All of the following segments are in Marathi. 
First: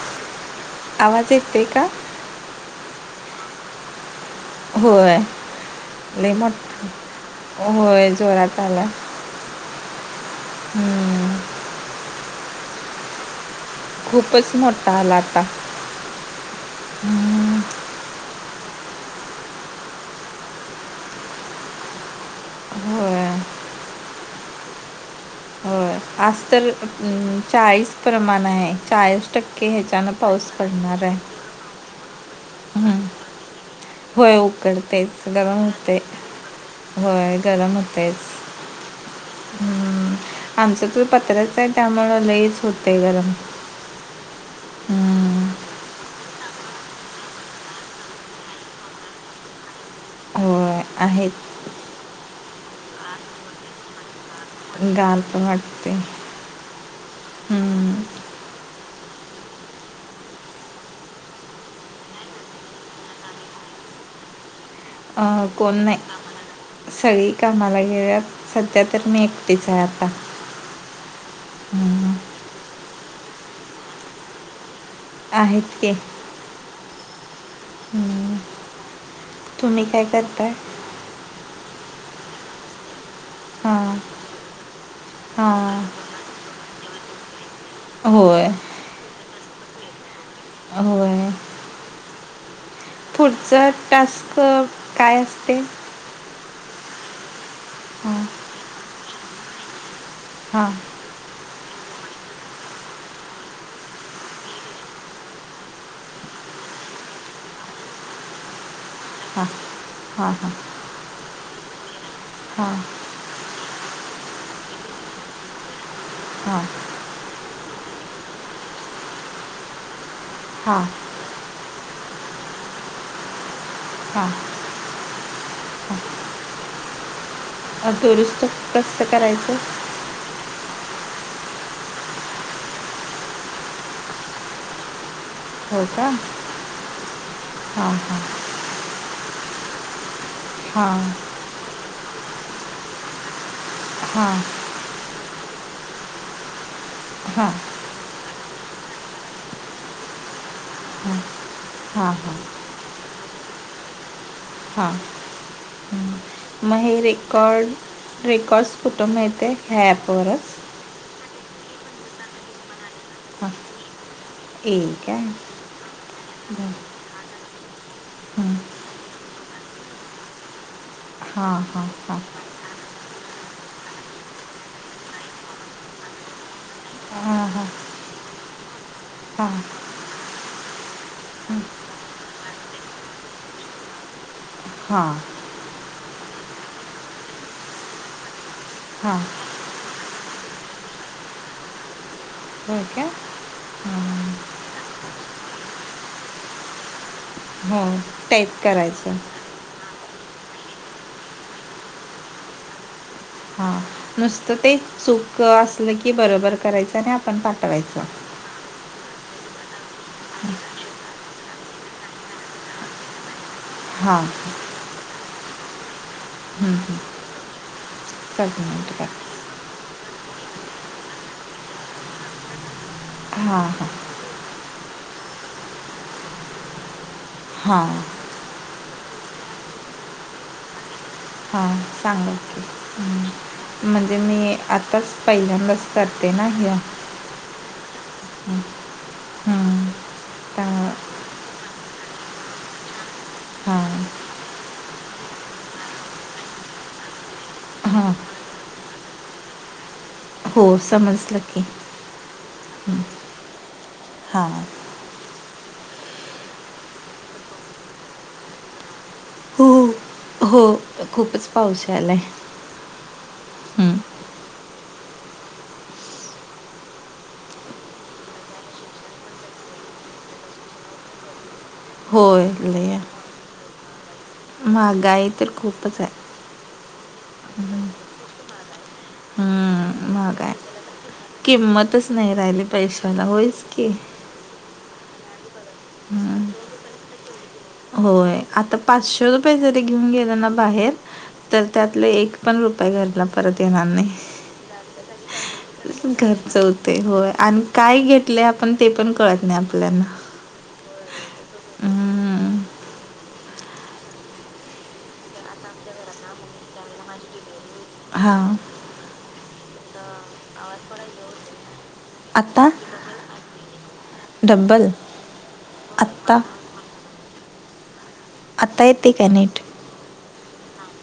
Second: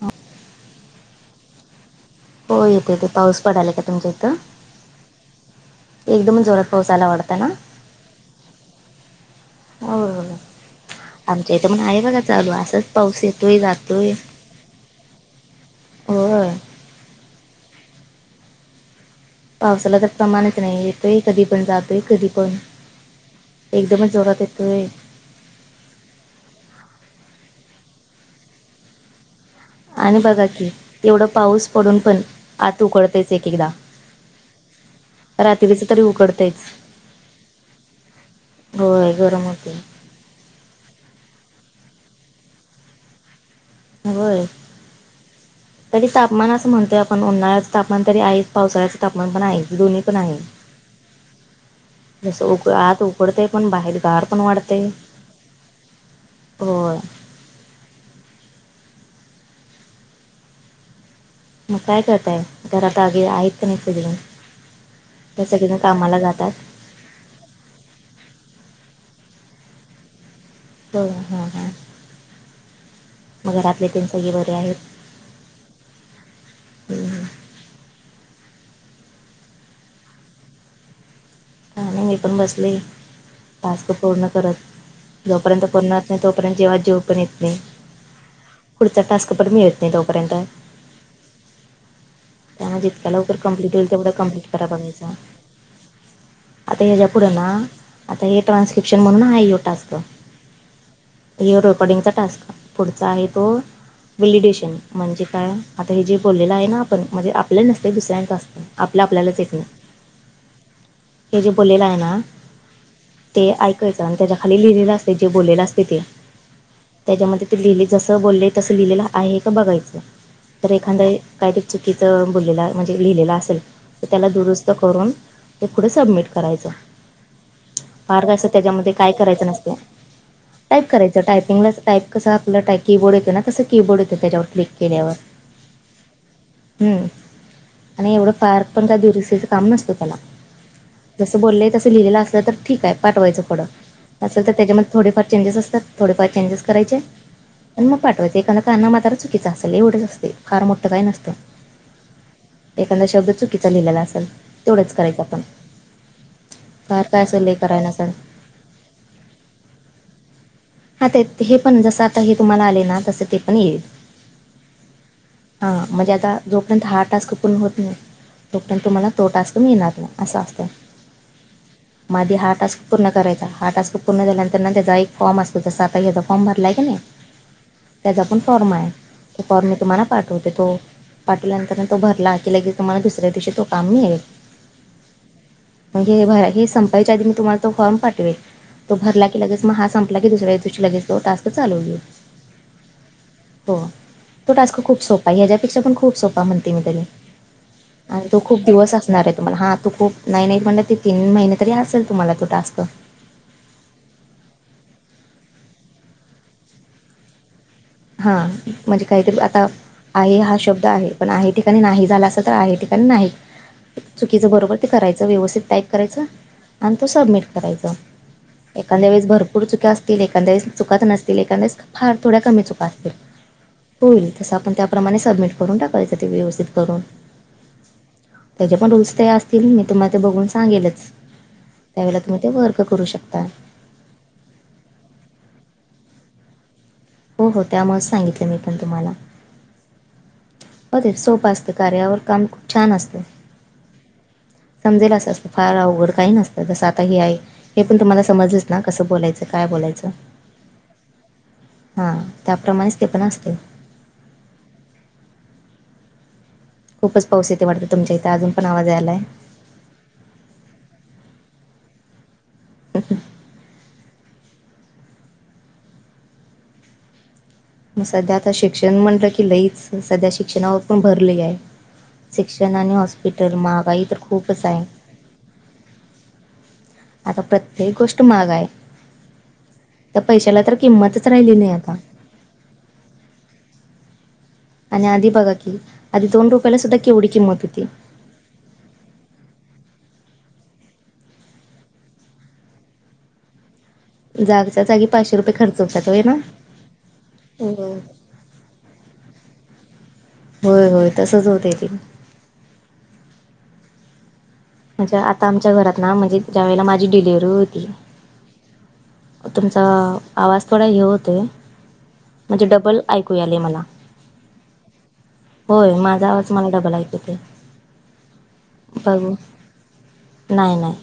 हा, आवाज येतोय का? होय येते येते पाऊस पडाला का तुमच्या इथं. होय. लई एकदमच जोरात पाऊस आला वाटतं ना मोठा होय जोरात आला. होय होय हम्म. आमच्या इथं पण हाय बघा चालू असाच पाऊस येतोय जातोय. खूपच मोठा आला आता. होय पावसाला तर प्रमाणच नाही येतोय कधी पण जातोय कधी पण होय एकदमच जोरात येतोय. होय आज तर उ चाळीस प्रमाण आहे चाळीस. टक्के ह्याच्यानं आणि बघा पाऊस की पडणारा हाय. एवढं पाऊस पडून पण आत उकडतयच एक एकदा. व्हय उकडतयच गरम रात्रीच हुतंय तरी उकडतयच व्हय गरम हुतयचं. होय गरम होतेय. आमचं तर पत्र्याच आहे त्यामुळं लईच होतंय गरम. होय. हम्म. तरी तापमान असं म्हणतोय आपण उन्हाळ्याच तापमान तरी आहेच पावसाळ्याच तापमान पण आहे दोन्ही पण आहे. [inaudible] होय आहेत. जस उक आत उघडतय पण बाहेर गार पण वाढतय गार पण वाटते हो. हम्म. मग काय करताय घरात आगे आहेत का नाही सगळीजण. का अं, कोण सगळीजण नाही कामाला जातात. सगळी कामाला गेल्यात सध्या तर मी एकटीच आहे आता. हो हम हम हम्म. मग घरातले तेन सगळे बरे आहेत. आहेत कि. हम्म. हमम. तुम्ही काय करताय? काय नाय मी पण बसले टास्क हां पूर्ण करत जोपर्यंत पुर्ण हां तोपर्यंत जिवात जिव पण येत नाही. होय. पुढचा टास्क पण मिळत नाही तोपर्यंत. होय. त्यामुळ जितक्या लवकर कम्प्लिट होईल तेवंढ कम्प्लिट कराय बघायचा. ते [unintelligible] आता ह्याच्या पुढं ना हां आता हे ट्रान्सक्रिप्शन म्हणून आहे यो टास्क. हा. ह्यो रेकॉर्डिंगचा टास्क पुढचा आहे तो वॅलिडेशन म्हणजे काय आता हे जे बोललेलं आहे ना आपण म्हणजे आपल नसतय दुसऱ्यांचं असतं. आपलं आपल्यालाच येत. हा हा. हे जे बोललेलं आहे ना. हा. ते ऐकायचं आणि त्याच्या खाली लिहिलेलं असतय जे बोललेलं असतय ते हा. त्याच्यामध्ये ते लिहिल जसं बोललेल तसं लिहिलेलं आहे का बघायचं. तर हां एखादं काहीतरी चुकीचं बोललेलं म्हणजे लिहिलेल असेल तर त्याला हां दुरुस्त करून ते पुढे सबमिट करायचं हां फार काय अस दुरुस्त त्याच्यामध्ये कसं काय करायचं नसत. टाईप करायचं टायपिंगला टाईप कसं आपलं टाई कीबोर्ड येत ना तसं कीबोर्ड येत त्याच्यावर क्लिक केल्यावर हो का हम्म हां आणि हां एवढं फार पण काय दुरुस्तीच काय काम नसतं त्याला. हा. जसं बोललंय तसं लिहिलेलं असलं तर ठीकये पाठवायचं पुढ हां नसेल तर त्याच्यामध्ये थोडेफार चेंजेस असतात थोडेफार चेंजेस करायचे हा. मग पाठवायचं एखादा कान्ना मात्रा चुकीच असेल एवढच असतय फार मोठं काही नसंतय. हा. एखादा शब्द चुकीचा लिहिलेला असेल. हा. तेवढंच करायचं आपण मग हे फार काय असेल लय रेकॉर्ड कराय नसेल. रेकॉर्ड्स कुठं मिळतय ह्या ॲपवरच? हा ते हे पण जसं आता हे तुम्हाला आलय ना तस ते हां पण येईल. एक आहे हा म्हणजे आता दोन जोपर्यंत हा टास्क पुर्ण होत नाही हं. तो पर्यंत तुम्हाला तो टास्क मिळणार नाय असं असतं. हां हां हां मधी हा टास्क पूर्ण करायचा हा टास्क पूर्ण झाल्यानंतर न त्याचा एक फॉर्म असतो तसा याचा फॉर्म भरलाय की नाही. हां हां त्याचा पण फॉर्म आहे तो फॉर्म मी हां तुम्हाला पाठवते तो पाठवल्यानंतर तो भरला की लगेच तुम्हाला दुसऱ्या दिवशी तो काम मिळेल. हा. म्हणजे हे भर हे संपायच्या आधी मी तुम्हाला तो फॉर्म पाठवेल. तो हां भरला की लगेच मग हा संपला की दुसऱ्या दिवशी लगेच तो टास्क चालू होईल. होय काय हो हमम. तो टास्कं खूंप सोपा आहे त्यांच्यापेक्षा पणं खुंट सोपा म्हणते मी तरी हो आणि तो टाईप खूंप दिवसं करायचं असणारं आहे तुम्हांला हां तूं खूंप नाहीं नाहीं पणं ते तीन महिने तरी असेल तुम्हांला तो टास्कं हां नुसतं ते सुंक असलं की बरोबर करायचं आणि आपणं पाठवांयचं हां म्हणजे कांहीतरी आंता आई हां शब्दं आहे पणं आई ठिकाणीं नाहीं झांला असं तरं आहे ठिकाणीं नाहीं हां चुकीचं बरोबर ते करायचं व्यवस्थित टाईप करायचं हं, आणि हं. ते सबमिट करायंचा सबमिट एखांद्या वेळेस कर भरंपूर पुूडं चुक्यां असतील एखादं चुकीचं नसतील एखादं फांर थोड्यां कमी चुकां असतील हां हां होईल तसं आपणं त्याप्रमाणें सबमिट करूंन टाकायचं ते व्यवस्थित करूंन हां त्यांच्या पणं दूसरे ते असतील मी तुम्हांला ते बघूंन सांगेलच हां त्यांवेळे तुम्हीं ते वर्क करूं शकता म्हणंजे मी आंताच पहिल्यांदाच करते नां ह्यां हो हो त्यांमुळेचं सांगितलं मी पणं तुम्हांला हं. हो ते त्या- सोपं असतं कार्यावर कामं खूंप छान असतं हां समजेल असं असतं फांर अवघंड कांहीं नसतं जसं आंता हे आहे हे पणं हां तुम्हांला समजलंच नां कसं बोलायचं कायं बोलायचं हो समजलं की हां त्यांप्रमाणेचं हं. ते पणं असतें हां खूपचं पाऊस येते वाटतो तुमच्यां अजूंन पणं आवांज यांयला आहे हो हो खूपचं पाऊस यांयला आहे असचं मंग संध्या आंता शिक्षणं म्हंलं की लईच संध्या शिक्षणांवर पणं भरं लंय आहे होय शिक्षणं आणि हॉस्पिटल महांगाई महागांई तरं खूपचं आहे आंता प्रत्येक गोष्ट महागं आहे तरं पैशाला तरं किंमत किंमतचं नाहीं राहिली पैशाला होयंच की आणि आंधी बघं की आंधी दोन रुपयांला सुद्धां केवढी किंमत होती होयं आंता पाचशे रुपये जरी घेऊंन गेलं नां बाहेर तरं त्यांतले एक पणं रुपया घरांला परंत येणारं नाहीं जांगच्या जांगी पाचशेरुपये खर्च होतात होय ना घरचं होते होयं आणि हो कायं घेतलंय आपणं ते पणं कळतं नाहीं आपल्यांला होयं होयं तसंच होते ती हम्म म्हणजे आंता आमच्यां घरांत नां म्हणजे ज्यां वेळेला मांझी डिलेवर्हरी होती हां तुमचां आवांज थोडां हे होतं म्हणजे आता डबल ऐकूं यांले मलां डब्बल होयं मांझा आत्ता आवांज मलां डबल ऐकूं येते मलां आंता येते कां नीट नाहीं नाहीं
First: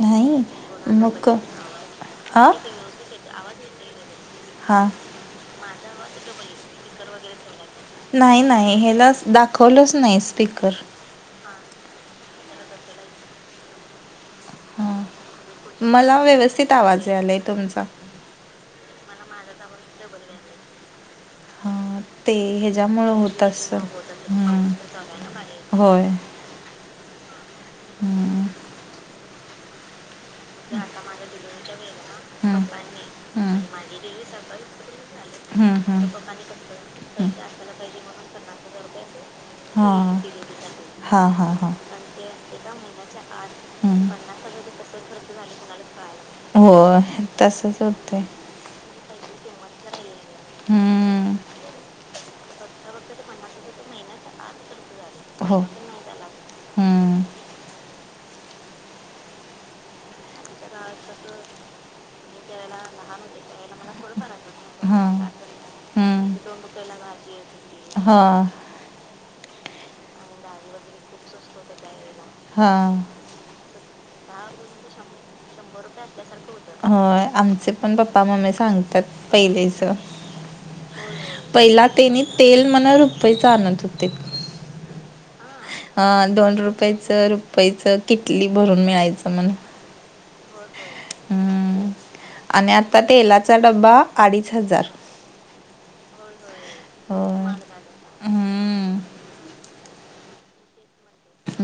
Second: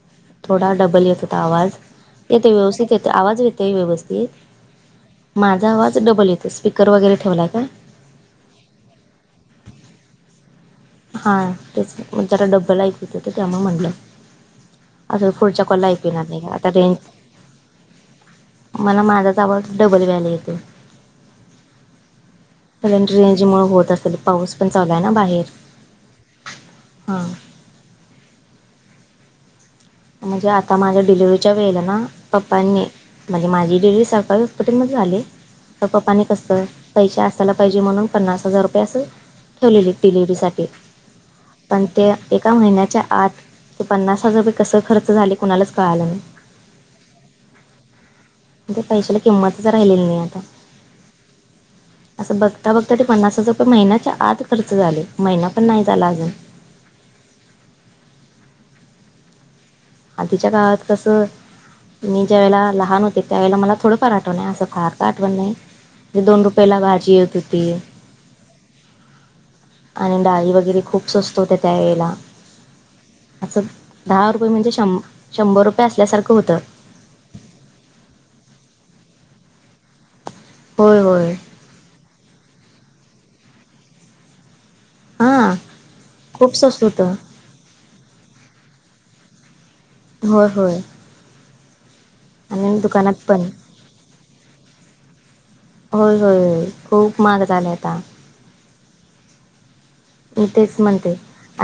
नाही थोडां डबल येतं मग होतां आवांज अ येते व्यवस्थित येतं आवांज येतंय व्यवस्थित हां माझां आवांज डबल येते स्पीकर वगैरें ठेवलांय कां नाहीं नाहीं ह्यांला दाखवलंच नाहीं स्पीकर हा, तेच. मग जरा डब्बल ऐकू येत होत. त्यामुळ म्हणलं. हां अजून पुढच्या कॉलला ऐकू मला येणार नाही. आता व्यवस्थित रेंज आवाज यायला आहे तुमचा मला, माझाच आवाज, डबल [unintelligible] येतेय. हां ते कारण, ह्याच्यामुळं रेंजमुळं होत असेल. पाऊस पण चालूय ना, बाहेर. हम्म होय. हा. हम्म म्हणजे आता, माझ्या डिलिव्हरीच्या वेळेला ना. हम्म पप्पांनी म्हणजे, हम्म माझी डिलिव्हरी सरकारी हॉस्पिटलमध्ये झाली. हम्म तर पपानी हम्म कसं, पैसे असायला पाहिजे. म्हणून, पन्नास हजार रुपये असं ठेवलेले डिलिव्हरी साठी. हा, हा, हा. अन् ते एका महिन्याच्या आत. ते हम्म. पन्नास हजार रुपये कसं खर्च झाले. कोणालाच कळाला नाही. होय. तसच होतय. ते पैशाला किंमतच राहिलेली नाही, आता. हम्म. असं, बघता - बघता ते पन्नास हजार रुपये महिन्याच्या आत खर्च झाले. महिना हो पण नाही झाला अजून. हम्म. आधीच्या काळात कसं मी ज्या वेळेला लहान होते. त्यावेेळेला, मला थोडंफार आठवणय. असं, फार हां का आठवण नाही. म्हणजे दोन रुपयाला भाजी येत होती. हा. आणि डाळी वगैरे, खूप स्वस्त होत्या. त्या वेळेला. हां. असं, दहा रुपये म्हणजे शं - शंभर रुपये असल्यासारखं होतं. होय. आमचे पण पप्पा- मम्मी सांगतात. पहिलेच. होय - होय. पहिला तेनी, तेल मन रुपयचं आणत होते. हा. हा, दोन रुपयाचं. रुपयच. किटली भरून मिळायचं म्हण. होय - होय. आणि आता दुकानात पण तेलाचा डबा, अडीच - हजार. होय - होय. खूप महाग होय. झालय आता. हम्म. मी तेच म्हणते.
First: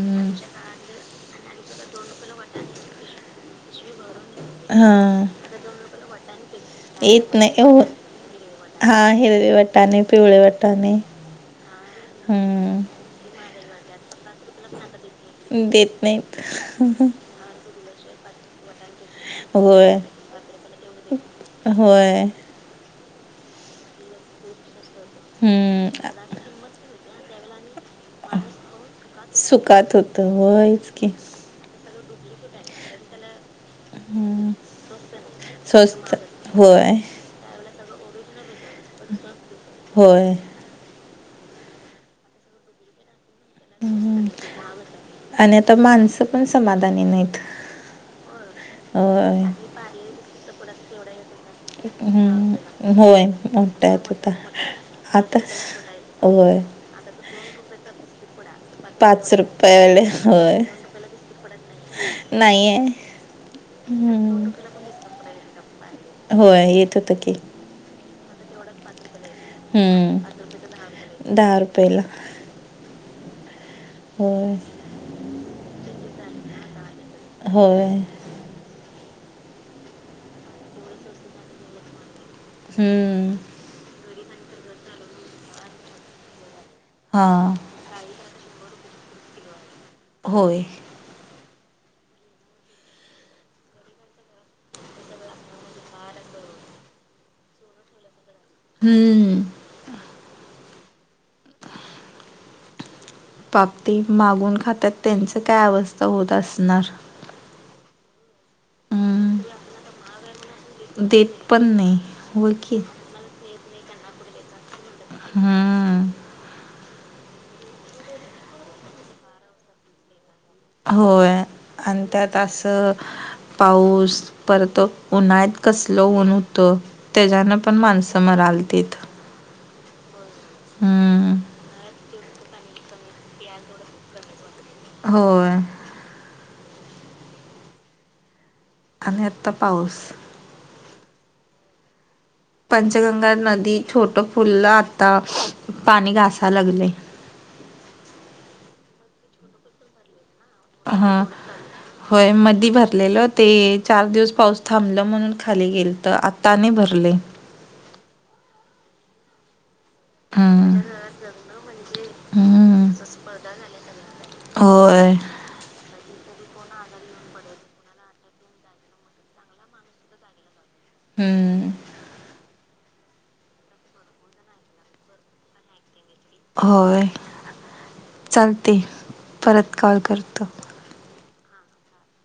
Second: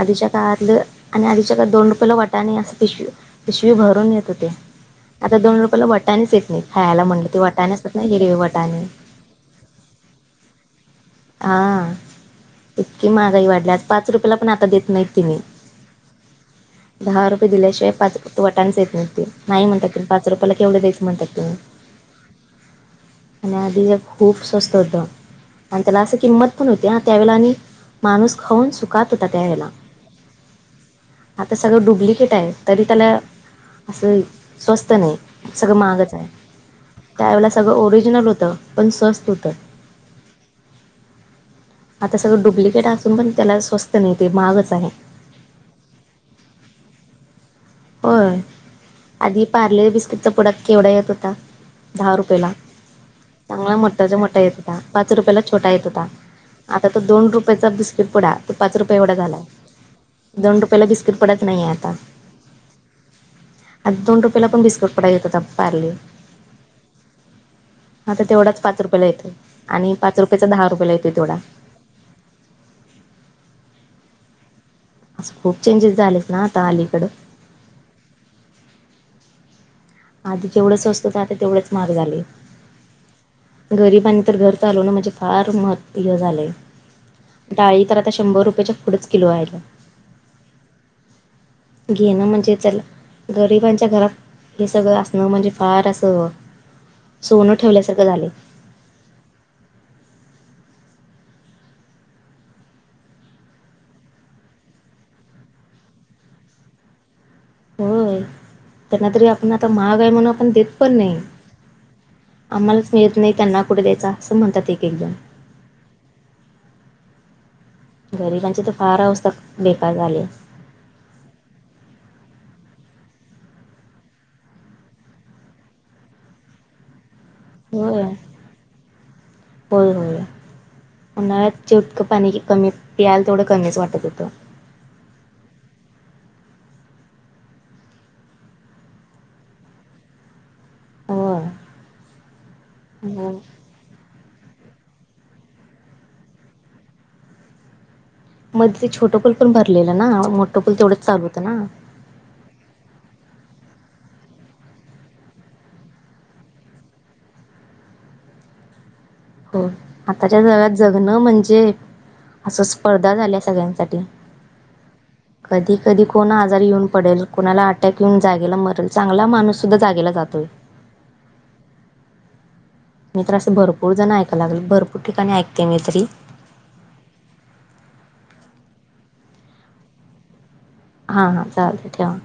आधीच्या काळातलं, आणि आधीच्या काळात दोन रुपयेला वाटाने, असं पिशवी पिशवी भरून येत होते. हा आता दोन रुपयाला वाटानेच येत नाही. खायाला येत म्हणलं ती नाही वटाने हो असतात ना. हिरवी वटाने. हा हिरवे वट वाटाने, पिवळे वाटाने. हा. इतकी महागाई वाढल्या. पाच रुपयाला पण आता देत नाहीत. तिने देत नाहीत. [unintelligible] दिल्या शिवाय, पाच वाटणेच देत नाहीत ते. नाही म्हणतात. होय तुम्ही पाच रुपयाला केवढे द्यायचे, म्हणतात तेनी. होय आणि आधी हे खूप स्वस्त होतं. हम्म. अन् त्याला असं किंमत पण होती. आणि त्यावेळेला आणि माणूस खाऊन सुख कात होता त्यावेळला. सुकात होत होयच की आता सगळं डुप्लिकेट आहे तरी त्याला असं हम्म स्वस्त नाही. सगळं स्वस्त महागच आहे होय त्यावेळेला सगळं ओरिजनल होतं पण स्वस्त होतं. होय. आता सगळं डुप्लिकेट असून पण त्याला स्वस्त नाही हम्म. ते महागच आहे. आणि आता माणसं पण समाधानी नाहीत. होय आधी होय पार्ले बिस्किटचा पुडा केवढा येत होता. दहा रुपययाला हम्म होय चांगला मोठ्यात मोठ्याचा मोठा येत होता पाच आता आता रुपयाेला छोटा येत होता. होय. आता त दोन रुपयाचा बिस्कीट पुडा. त पाच रुपये एवढा झालाय रुपयावाले होय दोन रुपयाला बिस्किट पडत नाहीये आता. नाही आहे. आधी दोन रुपयाला हम्म पण बिस्कुट पुडा येत होता पारले. होय येत होत की. आता तेवढाच पाच रुपयाेला येतोय आणि पाच रुपयाचा दहा रुपयाला येतोय तेवढा. पहिला. होय असं खूप चेंजेस झालेत ना आता अलीकडं. होय. आधी जेवढं स्वस्त होत आता तेवढेच महाग झालंय. हम्म गरिबांनी तर घर चालवणं म्हणजे फार महत हे झालंय. हां डाळी तर आता शंभर रुपयाच्या पुढेच किलो आहे. होय. घेणं म्हणजे चला गरिबांच्या घरात हे सगळं असणं म्हणजे फार असं. सोनं ठेवल्यासारखं झालंय. हम्म. पाप ते मागून खात्यात त्यांच काय अवस्था होत असणार. होय त्यांना तरी आपण हम्म आता महाग आहे म्हणून आपण देत''--'' पण नाही. देत पण नाही होय की. आम्हालाच मिळत नाही त्यांना कुठे द्यायचा असं म्हणतात एक एक जण. हा, गरिबांची तर फार अवस्था बेकार झालीये. होय. त्यात अस. पाऊस परतो उन्हाळ्यात कसल ऊन होत त्याच्यान. पण होय. माणसं मरालतीत. होय होय. हम्म उन्हाळ जितक पाणी कमी पियायला तेवढं कमीच वाटत होत. होय. आणि आत्ता पाऊस. होय. हो पंचगंगा नदी छोट फुललं आता पाणी घासा लागलेय. मध्ये ते छोटं पूल पण भरलेलं ना मोठं पूल तेवढंच चालू हा होतं ना. होय मधी भरलेलं ते चार दिवस पाऊस थांबलं म्हणून खाली गेलत आतानी भरलय. हो आताच्या जगात हम्म जगणं म्हणजे. असं हम्म स्पर्धा झाल्या सगळ्यांसाठी. होय. कधी कधी कोण आजारी येऊन पडेल. कोणाला अटॅक येेऊन जागेला मरेल चांगला माणूस सुद्धा जागेला जातोय. हम्म मी तर असे भरपूर जण ऐकाय लागलोय. भरपूर ठिकाणी ऐकते मी तरी होय. चालते. परत कॉल करतो. हा हा चालते ठेवा.